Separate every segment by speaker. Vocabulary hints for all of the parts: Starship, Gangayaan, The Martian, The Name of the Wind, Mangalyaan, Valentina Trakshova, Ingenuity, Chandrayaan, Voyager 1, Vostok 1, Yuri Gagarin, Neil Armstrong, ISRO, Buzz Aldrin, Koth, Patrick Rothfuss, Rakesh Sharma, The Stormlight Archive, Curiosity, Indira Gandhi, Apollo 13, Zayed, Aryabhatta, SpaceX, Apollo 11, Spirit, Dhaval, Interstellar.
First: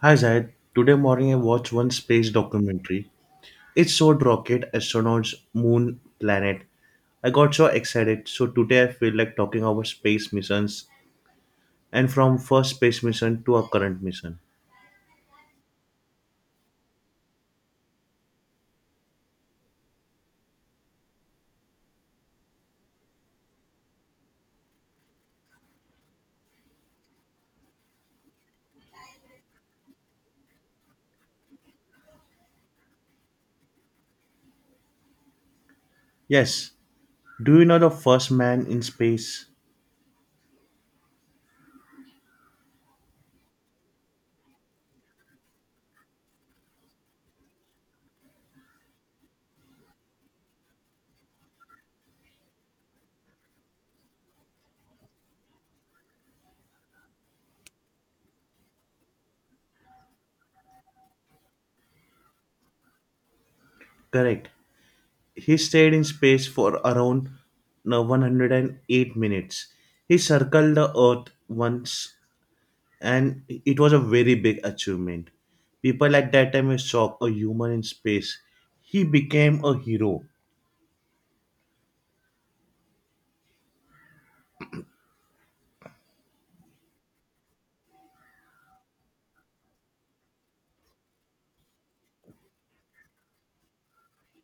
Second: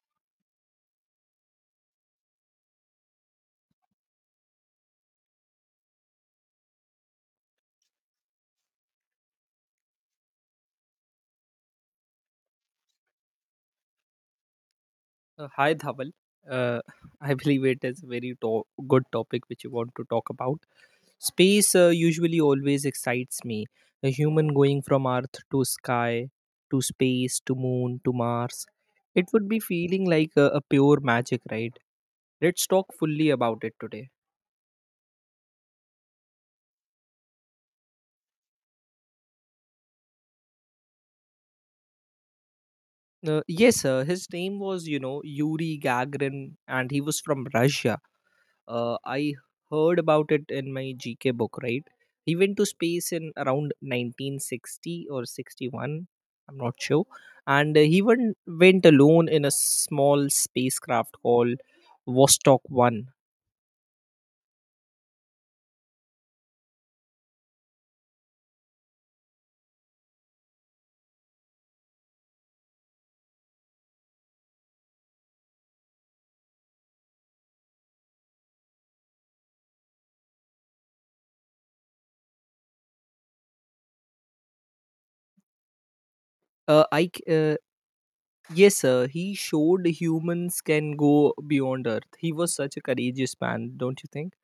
Speaker 1: Hi Zayed. Today morning I watched one space documentary. It showed rocket, astronauts, moon, planet. I got so excited. So today I feel like talking about space missions and from first space mission to our current mission.
Speaker 2: Hi, Dhaval. Uh, I believe it is a very good topic which you want to talk about. Space usually always excites me. A human going from Earth to sky, to space, to moon, to Mars. It would be feeling like a pure magic, right? Let's talk fully about it today.
Speaker 1: Yes. Do you know the first man in space?
Speaker 2: Yes, sir. His name was, Yuri Gagarin, and he was from Russia. I heard about it in my GK book, right? He went to space in around 1960 or 61, I'm not sure. And he went alone in a small spacecraft called Vostok 1.
Speaker 1: Correct. He stayed in space for around no, 108 minutes. He circled the Earth once, and it was a very big achievement. People at that time were shocked. A human in space, he became a hero.
Speaker 2: Uh, I, c- uh, yes, sir, he showed humans can go beyond Earth. He was such a courageous man, don't you think?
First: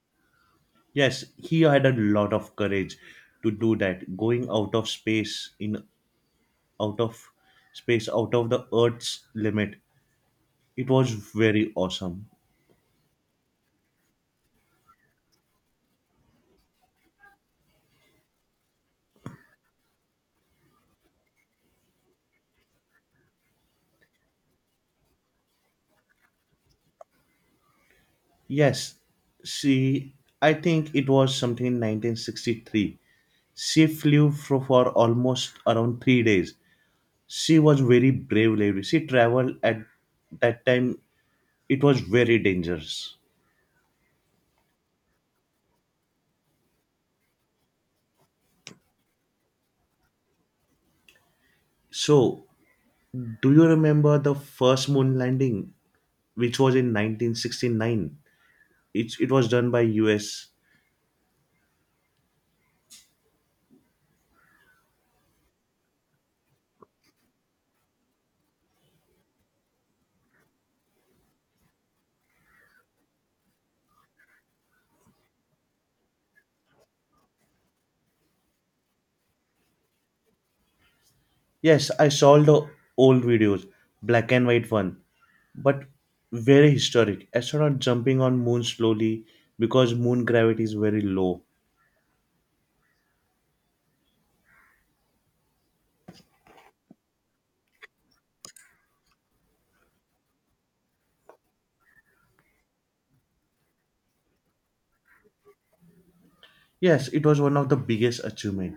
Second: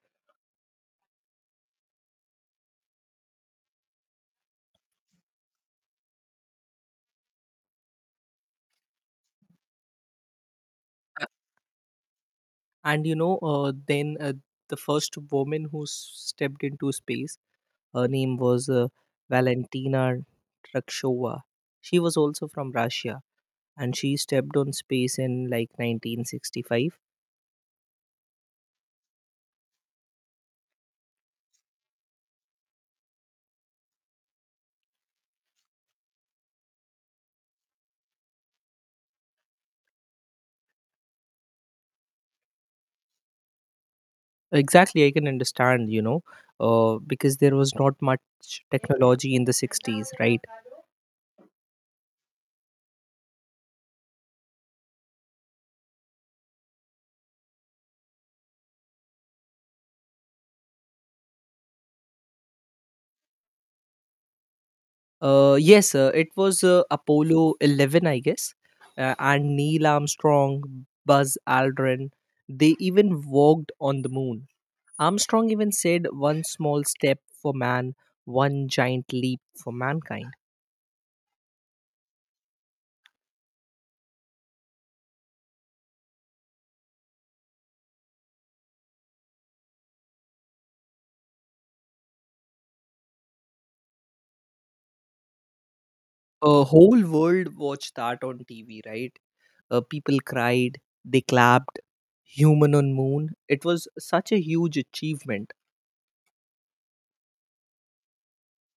Speaker 1: Yes, he had a lot of courage to do that. Going out of space, in out of space, out of the Earth's limit, it was very awesome.
Speaker 2: And then the first woman who stepped into space. Her name was Valentina Trakshova. She was also from Russia, and she stepped on space in like 1965.
Speaker 1: Yes, she. I think it was something in 1963. She flew for almost around 3 days. She was very brave lady. She traveled at that time. It was very dangerous.
Speaker 2: Exactly, I can understand, because there was not much technology in the 60s, right?
Speaker 1: So, do you remember the first moon landing, which was in 1969? It was done by US.
Speaker 2: Yes, it was Apollo 11, I guess, and Neil Armstrong, Buzz Aldrin, they even walked on the moon. Armstrong even said, "One small step for man, one giant leap for mankind."
Speaker 1: Yes, I saw the old videos, black and white one, but very historic. Astronaut jumping on moon slowly because moon gravity is very low.
Speaker 2: A whole world watched that on TV, right? People cried, they clapped, human on moon. It was such a huge achievement.
Speaker 1: Yes, it was one of the biggest achievement.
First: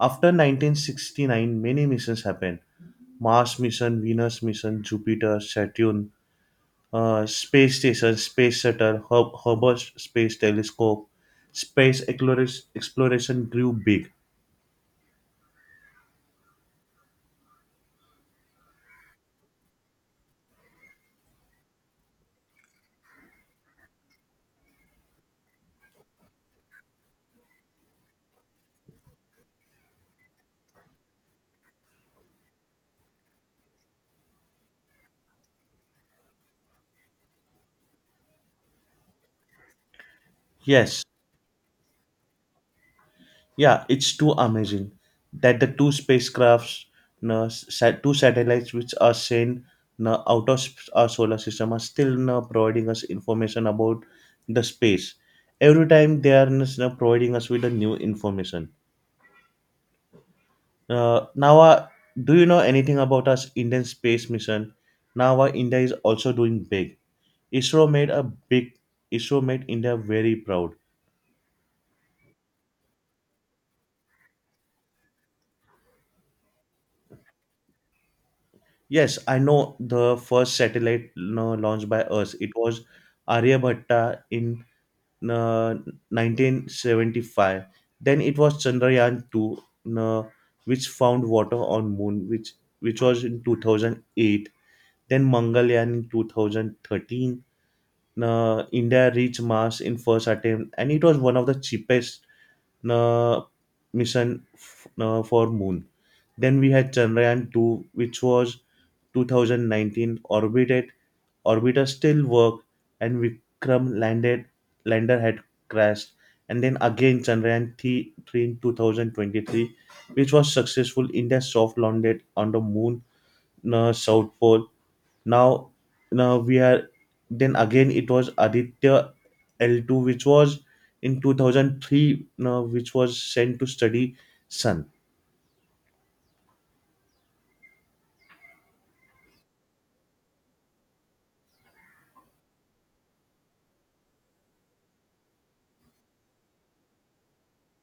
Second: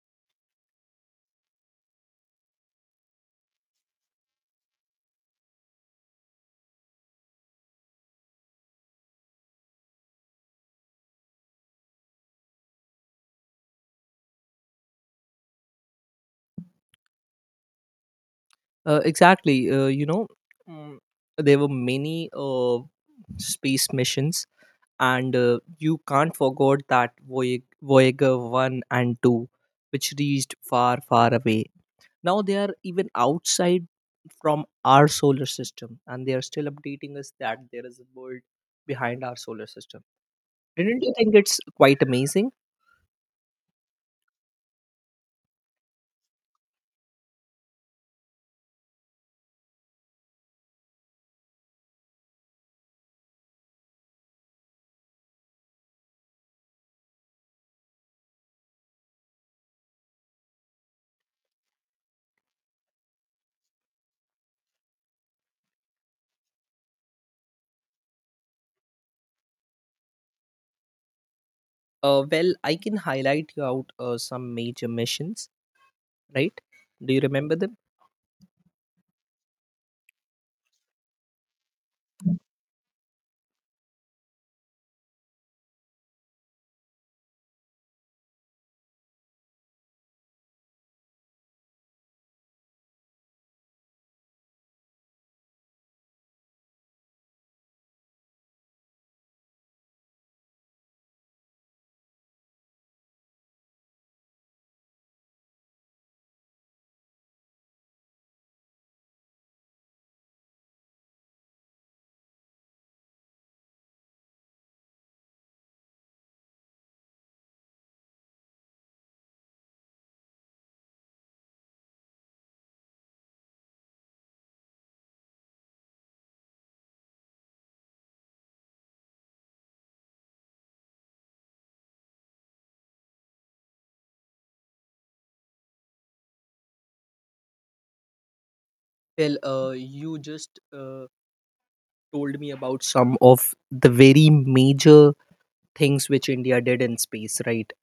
Speaker 1: After 1969, many missions happened. Mars mission, Venus mission, Jupiter, Saturn, space station, space shuttle, Hubble Space Telescope, space exploration grew big.
Speaker 2: Exactly. Mm, there were many space missions, and you can't forget that Voyager 1 and 2, which reached far, far away. Now they are even outside from our solar system, and they are still updating us that there is a world behind our solar system. Didn't
Speaker 1: Yes,
Speaker 2: you think it's quite amazing?
Speaker 1: yeah, it's too amazing that the two spacecrafts, no, two satellites which are sent no, out of our solar system, are still no, providing us information about the space. Every time they are no, providing us with a new information. Nawa, do you know anything about us Indian space mission? Nawa, India is also doing big. ISRO made a big. ISRO made India very proud.
Speaker 2: Well, I can highlight you out some major missions, right? Do you remember them?
Speaker 1: Yes, I know the first satellite, launched by us. It was Aryabhatta in uh, 1975. Then it was Chandrayaan 2, uh, which found water on moon, which was in 2008. Then Mangalyaan in 2013. India reached Mars in first attempt, and it was one of the cheapest uh, mission for Moon. Then we had Chandrayaan 2, which was 2019 orbited. Orbiter still worked, and Vikram landed. Lander had crashed, and then again Chandrayaan 3 in 2023, which was successful. India soft landed on the Moon, South Pole. Now, now we are then again it was Aditya L2, which was in 2003, now which was sent to study Sun.
Speaker 2: Well, you just told me about some of the very major things which India did in space, right?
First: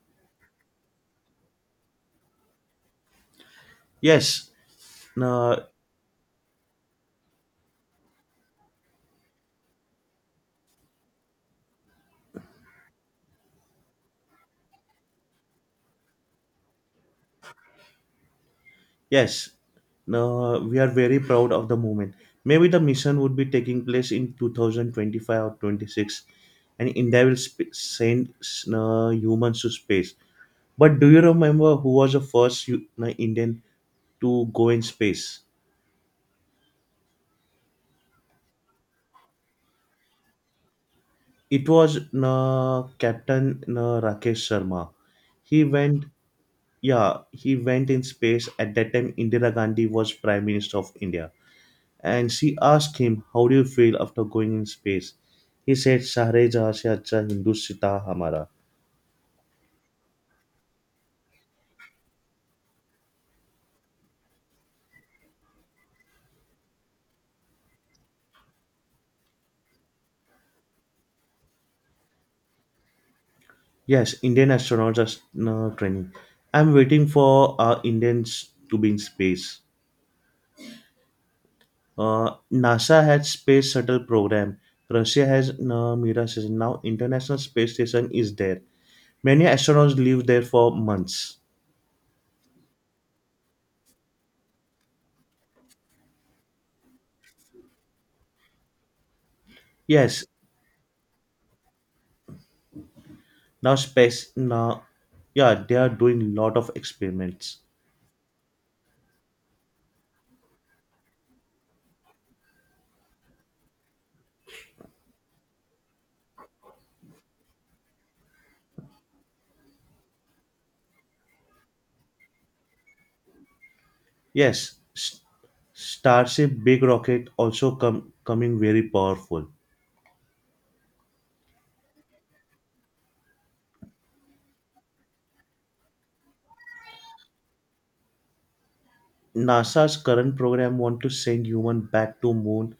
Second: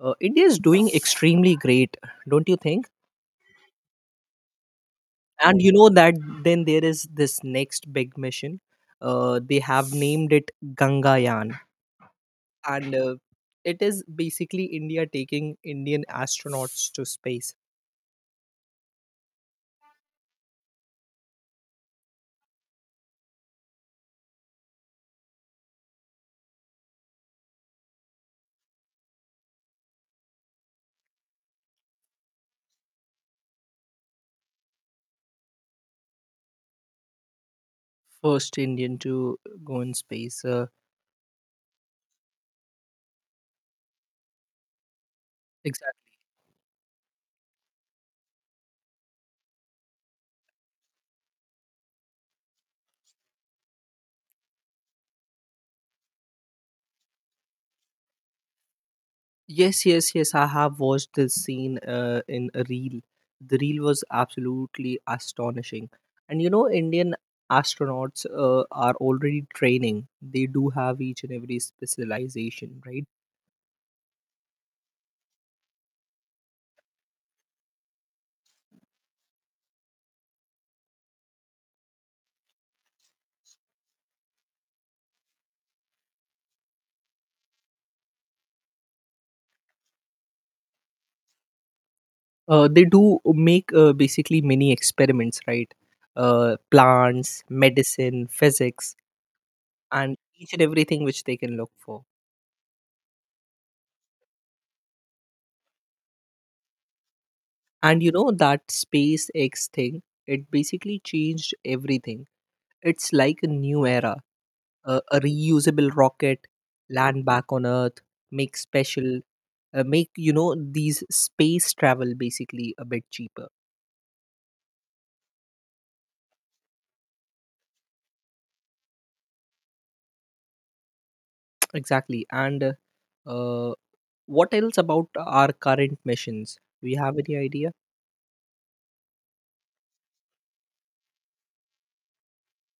Speaker 2: India is doing extremely great, don't you think?
Speaker 1: Yes,
Speaker 2: And
Speaker 1: now,
Speaker 2: you know that then there is this next big mission. They have named it Gangayaan, and it is basically India taking Indian astronauts to space.
Speaker 1: yes, now we are very proud of the moment. Maybe the mission would be taking place in 2025 or 26, and India will send humans to space. But do you remember who was the first Indian to go in space?
Speaker 2: First Indian to go in space,
Speaker 1: It was Captain Rakesh Sharma. He went,
Speaker 2: exactly.
Speaker 1: yeah, he went in space. At that time, Indira Gandhi was Prime Minister of India. And she asked him, "How do you feel after going in space?" He said, "Sahre jahan se acha Hindustita hamara."
Speaker 2: Yes, yes, yes, I have watched this scene in a reel. The reel was absolutely astonishing. And you know Indian astronauts are already training. They do have each and every specialization, right?
Speaker 1: Yes, Indian astronauts are training. I'm waiting for Indians to be in space. NASA had space shuttle program. Russia has Mira station. Now International Space Station is there. Many astronauts live there for months.
Speaker 2: They do make basically many experiments, right? Plants, medicine, physics, and
Speaker 1: Yes,
Speaker 2: each and everything which they can look for.
Speaker 1: now space now yeah, they are doing lot of experiments.
Speaker 2: And you know that SpaceX thing, it basically changed everything. It's like a new era. A reusable rocket land back on Earth, make special, make these space travel basically a bit cheaper.
Speaker 1: Yes, Starship big rocket also come coming very powerful.
Speaker 2: Exactly. And uh, what else about our current missions? Do you have any idea?
Speaker 1: NASA's current program want to send human back to moon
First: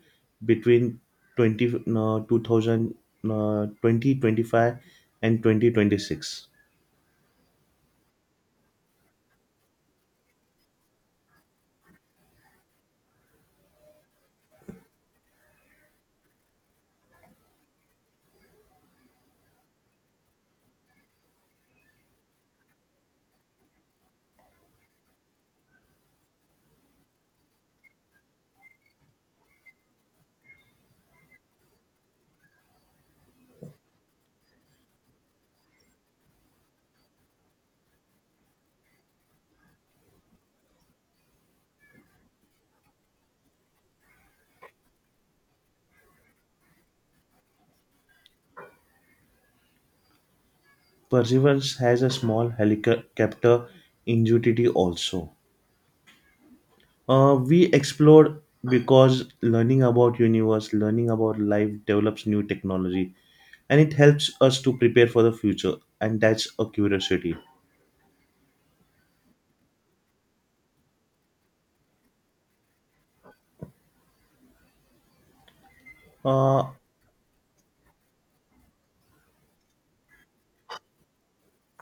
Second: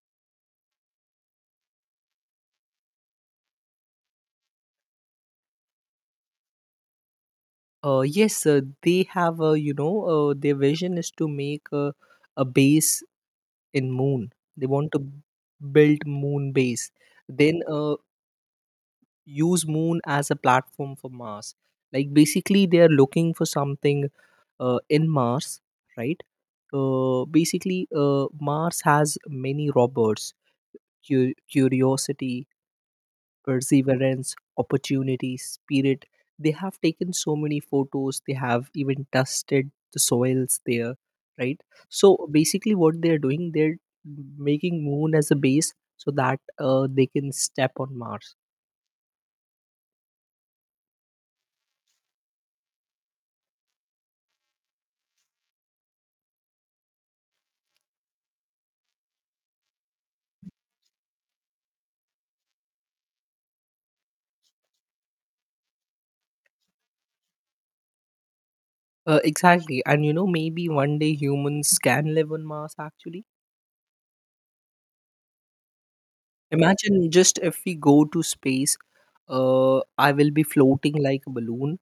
Speaker 1: between 20 uh, 2000 uh, 2025 and 2026.
Speaker 2: Yes, they have, their vision is to make a base in moon. They want to build moon base, then use moon as a platform for Mars. Like, basically, they are looking for something in Mars, right? Basically, Mars has many robbers. Curiosity, perseverance, opportunity, spirit. They have taken so many photos, they have even dusted the soils there, right? So basically, what they're doing, they're making moon as a base so that they can step on Mars.
Speaker 1: Perseverance has a small helicopter ingenuity also. We explored because learning about universe, learning about life develops new technology, and it helps us to prepare for the future, and that's a curiosity.
Speaker 2: Exactly. And you know, maybe one day humans can live on Mars actually.
Speaker 1: Uh,
Speaker 2: Imagine just if we go to space, I will be floating like a balloon.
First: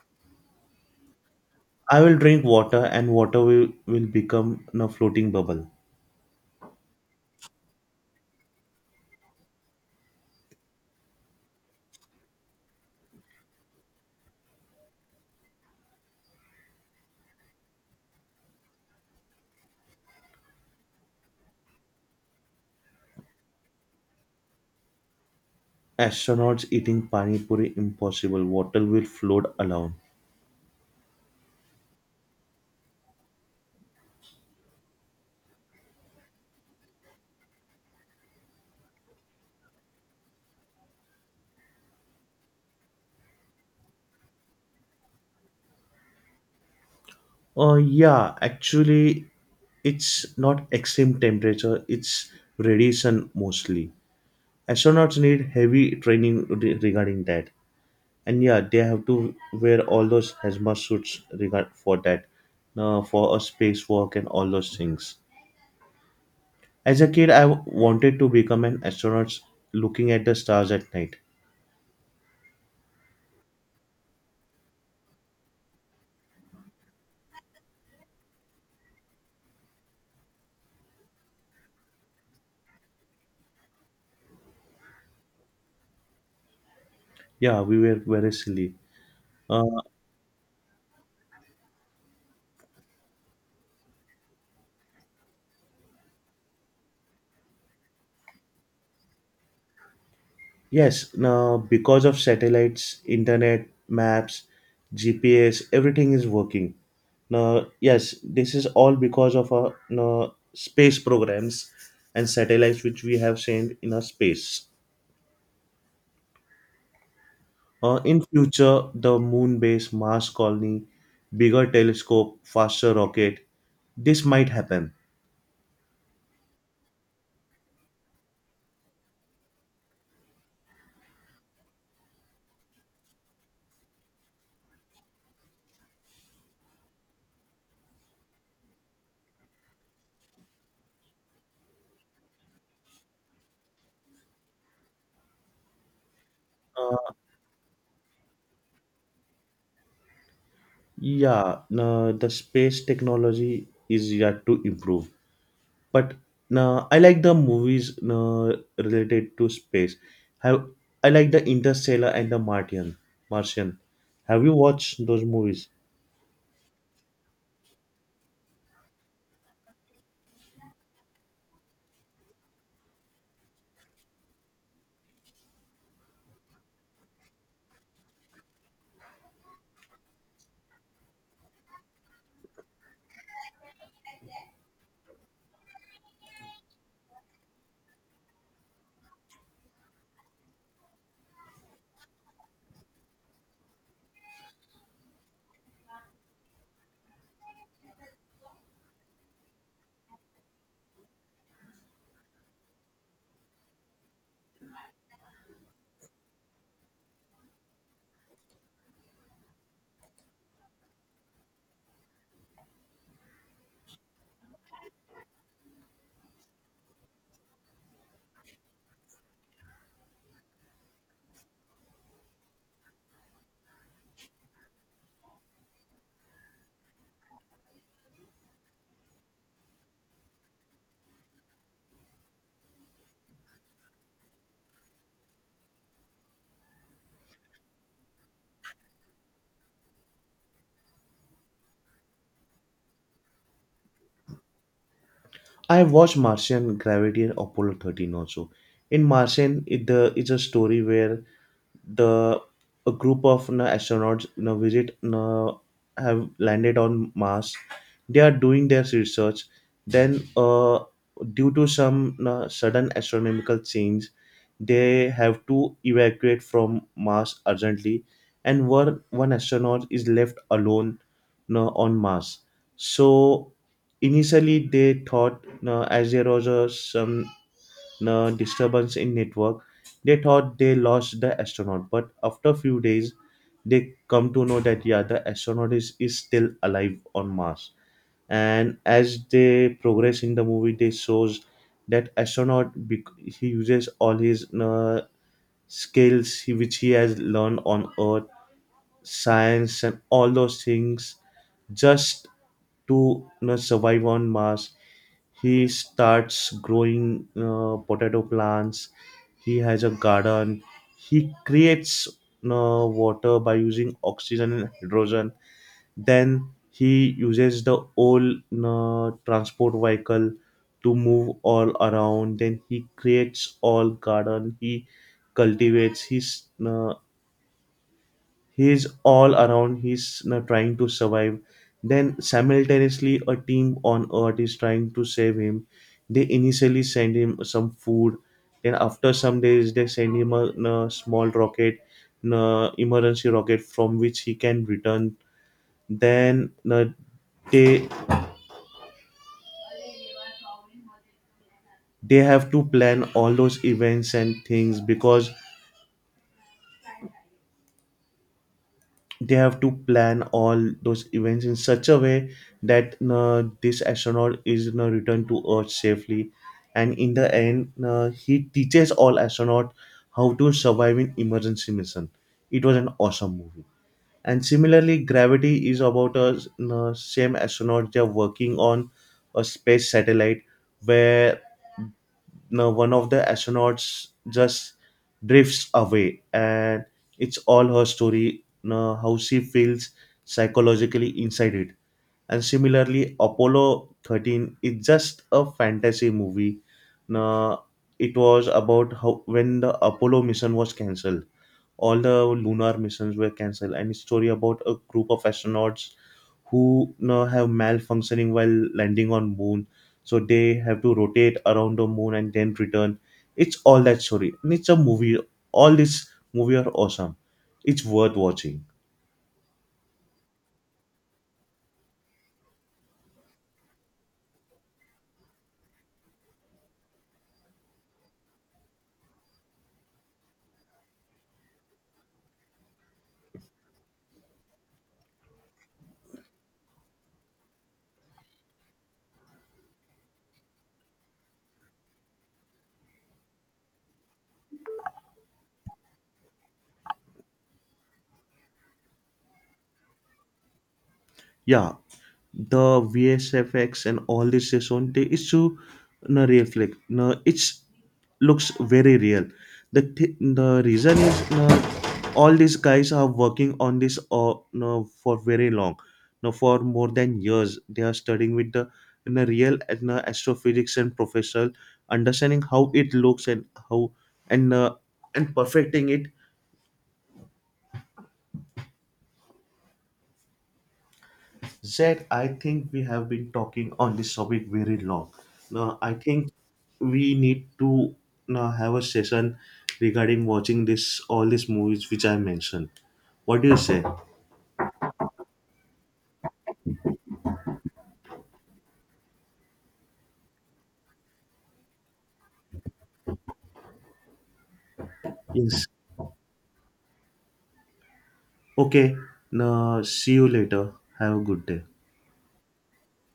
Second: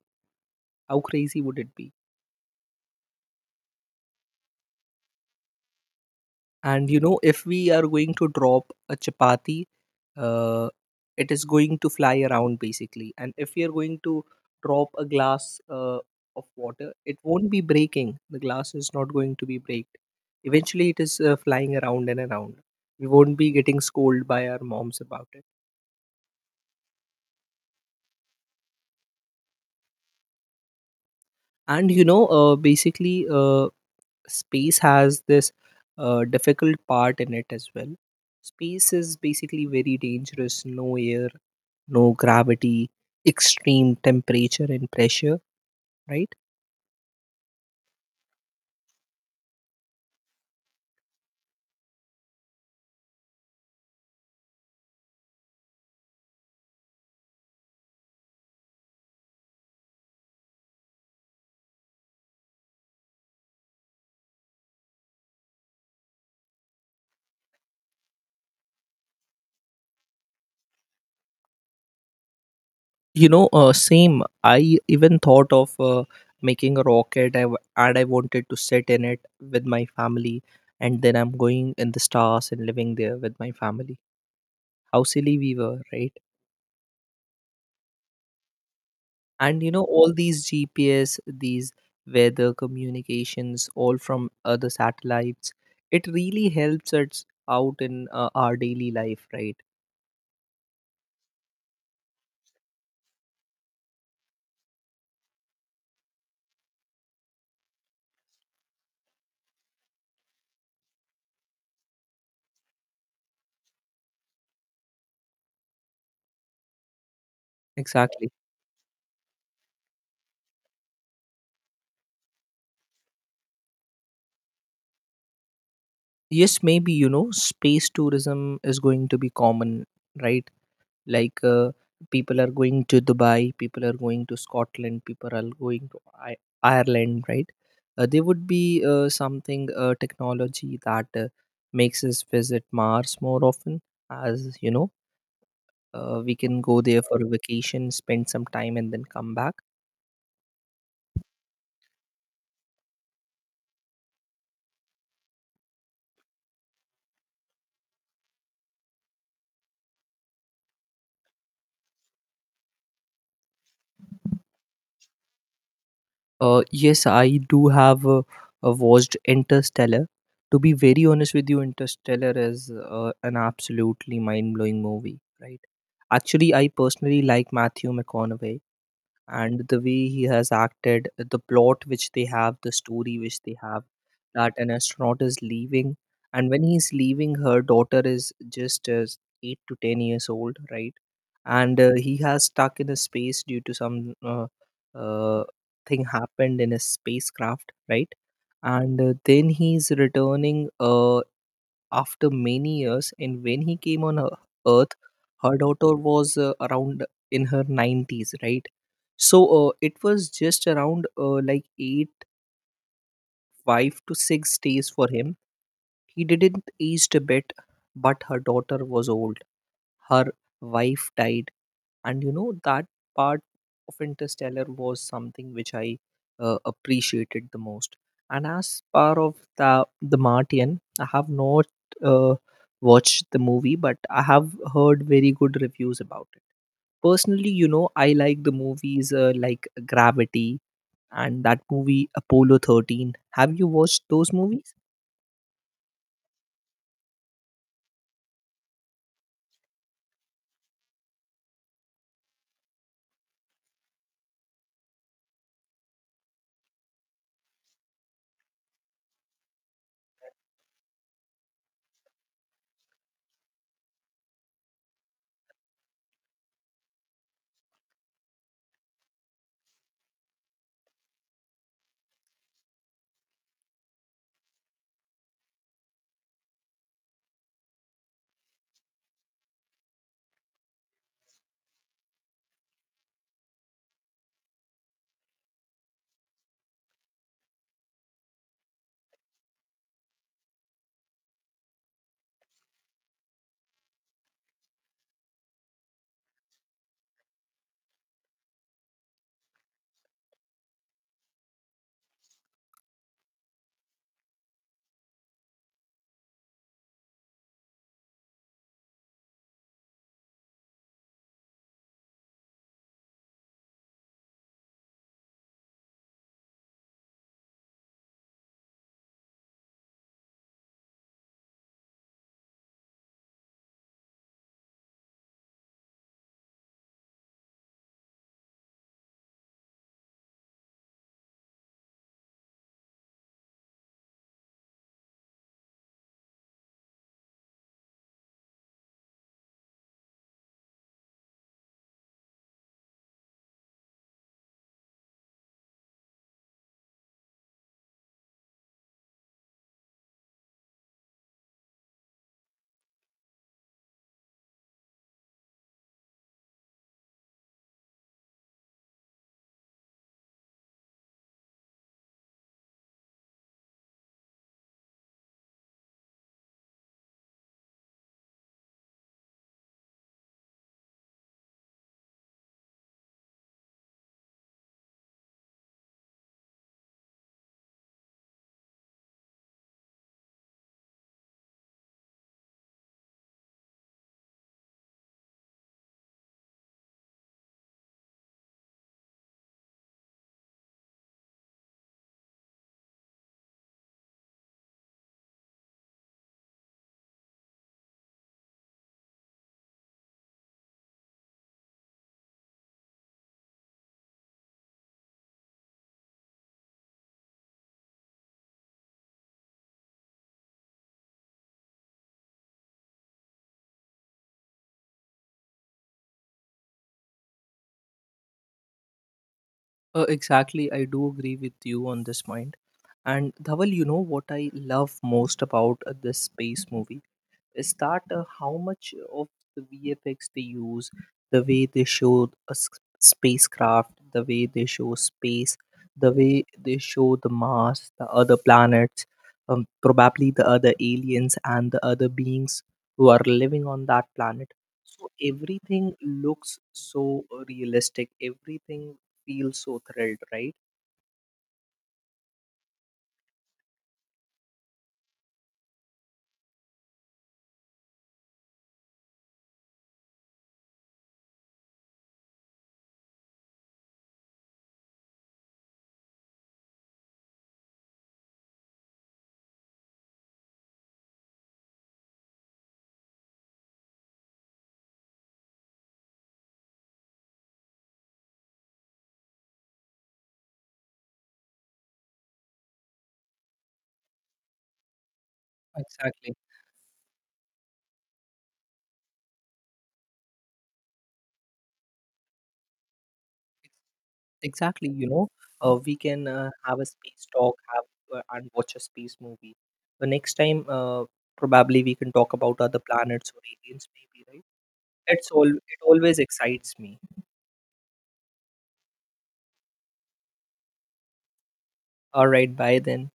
Speaker 2: How crazy would it be?
Speaker 1: I will drink water, and water will become a floating bubble.
Speaker 2: And you know, if we are going to drop a chapati, uh, it is going to fly around basically. And if we are going to drop a glass of water, it won't be breaking. The glass is not going to be breaked. Eventually, it is flying around and around. We won't be getting scolded by our moms about it.
Speaker 1: Astronauts eating pani puri impossible. Water will float alone.
Speaker 2: And you know, basically, space has this difficult part in it as well. Space is basically very dangerous. No air, no gravity, extreme temperature and pressure, right?
Speaker 1: Yeah, actually, it's not extreme temperature, it's radiation mostly. Astronauts need heavy training regarding that. And yeah, they have to wear all those hazmat suits regard for that, for a space walk and all those things. As a kid, I wanted to become an astronaut, looking at the stars at night.
Speaker 2: You know, same. I even thought of making a rocket, and I wanted to sit in it with my family, and then I'm going in the stars and living there with my family. How silly we were, right?
Speaker 1: Yeah, we were very silly.
Speaker 2: And
Speaker 1: uh,
Speaker 2: you know, all these GPS, these weather communications, all from other satellites, it really helps us out in our daily life, right?
Speaker 1: yes now because of satellites, internet, maps, GPS, everything is working now. Yes, this is all because of our now, space programs and satellites which we have sent in our space. In
Speaker 2: Exactly.
Speaker 1: future, the moon base, Mars colony, bigger telescope, faster rocket, this might happen.
Speaker 2: Yes, maybe you know space tourism is going to be common, right? Like, people are going to Dubai, people are going to Scotland, people are going to Ireland, right? There would be something technology that makes us visit Mars more often. As you know, we can go there
Speaker 1: Uh,
Speaker 2: for a vacation, spend some time, and then come back.
Speaker 1: yeah, no, the space technology is yet to improve. But no, I like the movies no, related to space. Have I like the Interstellar and the Martian. Martian. Have you watched those movies?
Speaker 2: Yes, I do have watched Interstellar. To be very honest with you, Interstellar is an absolutely mind blowing movie, right? Actually, I personally like Matthew McConaughey, and the way he has acted, the plot which they have, the story which they have, that an astronaut is leaving. And when he's leaving, her daughter is just 8 to 10 years old, right? And he has stuck in a space due to some uh, thing happened in his spacecraft, right? And then he's returning after many years, and when he came on earth, her daughter was around in her 90s, right. So it was just around like 8 5 to 6 days for him. He didn't aged a bit, but her daughter was old, her wife died. And you know that part of Interstellar was something which I appreciated the most. And as part of the Martian, I have not uh, watched the movie, but I have heard very good reviews about it. Personally, you know, I like the movies like Gravity, and that movie Apollo 13. Have you watched those movies?
Speaker 1: I watched Martian, Gravity, and Apollo 13 also. In Martian, it's a story where the a group of astronauts visit have landed on Mars. They are doing their research. Then, due to some sudden astronomical change, they have to evacuate from Mars urgently, and one astronaut is left alone, on Mars. So, initially, they thought as there was some disturbance in network, they thought they lost the astronaut. But after few days, they come to know that yeah, the astronaut is still alive on Mars. And as they progress in the movie, they shows that astronaut, he uses all his skills which he has learned on Earth, science, and all those things, just to survive on Mars. He starts growing potato plants. He has a garden. He creates, water by using oxygen and hydrogen. Then he uses the old you transport vehicle to move all around. Then he creates all garden. He cultivates. Uh, he is all around. He's, trying to survive. Then simultaneously, a team on earth is trying to save him. They initially send him some food. Then after some days, they send him a small rocket, emergency rocket from which he can return. Then, they they have to plan all those events and things, because they have to plan all those events in such a way that, this astronaut is returned to earth safely. And in the end, he teaches all astronauts how to survive in emergency mission. It was an awesome movie. And similarly, gravity is about a same astronaut they're working on a space satellite where now one of the astronauts just drifts away, and it's all her story now, how she feels psychologically inside it. And similarly, Apollo 13 is just a fantasy movie. Now, it was about how when the Apollo mission was cancelled, all the lunar missions were cancelled, and it's story about a group of astronauts who, have malfunctioning while landing on moon, so they have to rotate around the moon and then return. It's all that story, and it's a movie. All these movies are awesome. It's worth watching.
Speaker 2: Exactly, I do agree with you on this point. And Dhaval, you know what I love most about this space movie? Is that how much of the VFX they use, the way they show a spacecraft, the way they show space, the way they show the Mars, the other planets, probably the other aliens and the other beings who are living on that planet. So everything looks so realistic. Everything feels so thrilled, right?
Speaker 1: Yeah, the vsfx and all this is on the issue, no reflect, no it's looks very real. The the reason is no, all these guys are working on this, no, for very long. No, for more than years they are studying with the in the real, and astrophysics and professional understanding how it looks, and how, and uh, and perfecting it. Zed, I think we have been talking on this topic very long. Now, I think
Speaker 2: Exactly.
Speaker 1: we need to now have a session regarding watching this all these movies which I mentioned. What do you say?
Speaker 2: Exactly, you know, we can have a space talk, have and watch a space movie. The next time, probably we can talk about other planets or aliens, maybe, right?
Speaker 1: Yes.
Speaker 2: It always excites me.
Speaker 1: Okay. Now, see you later. Have a good day.
Speaker 2: All right, bye then.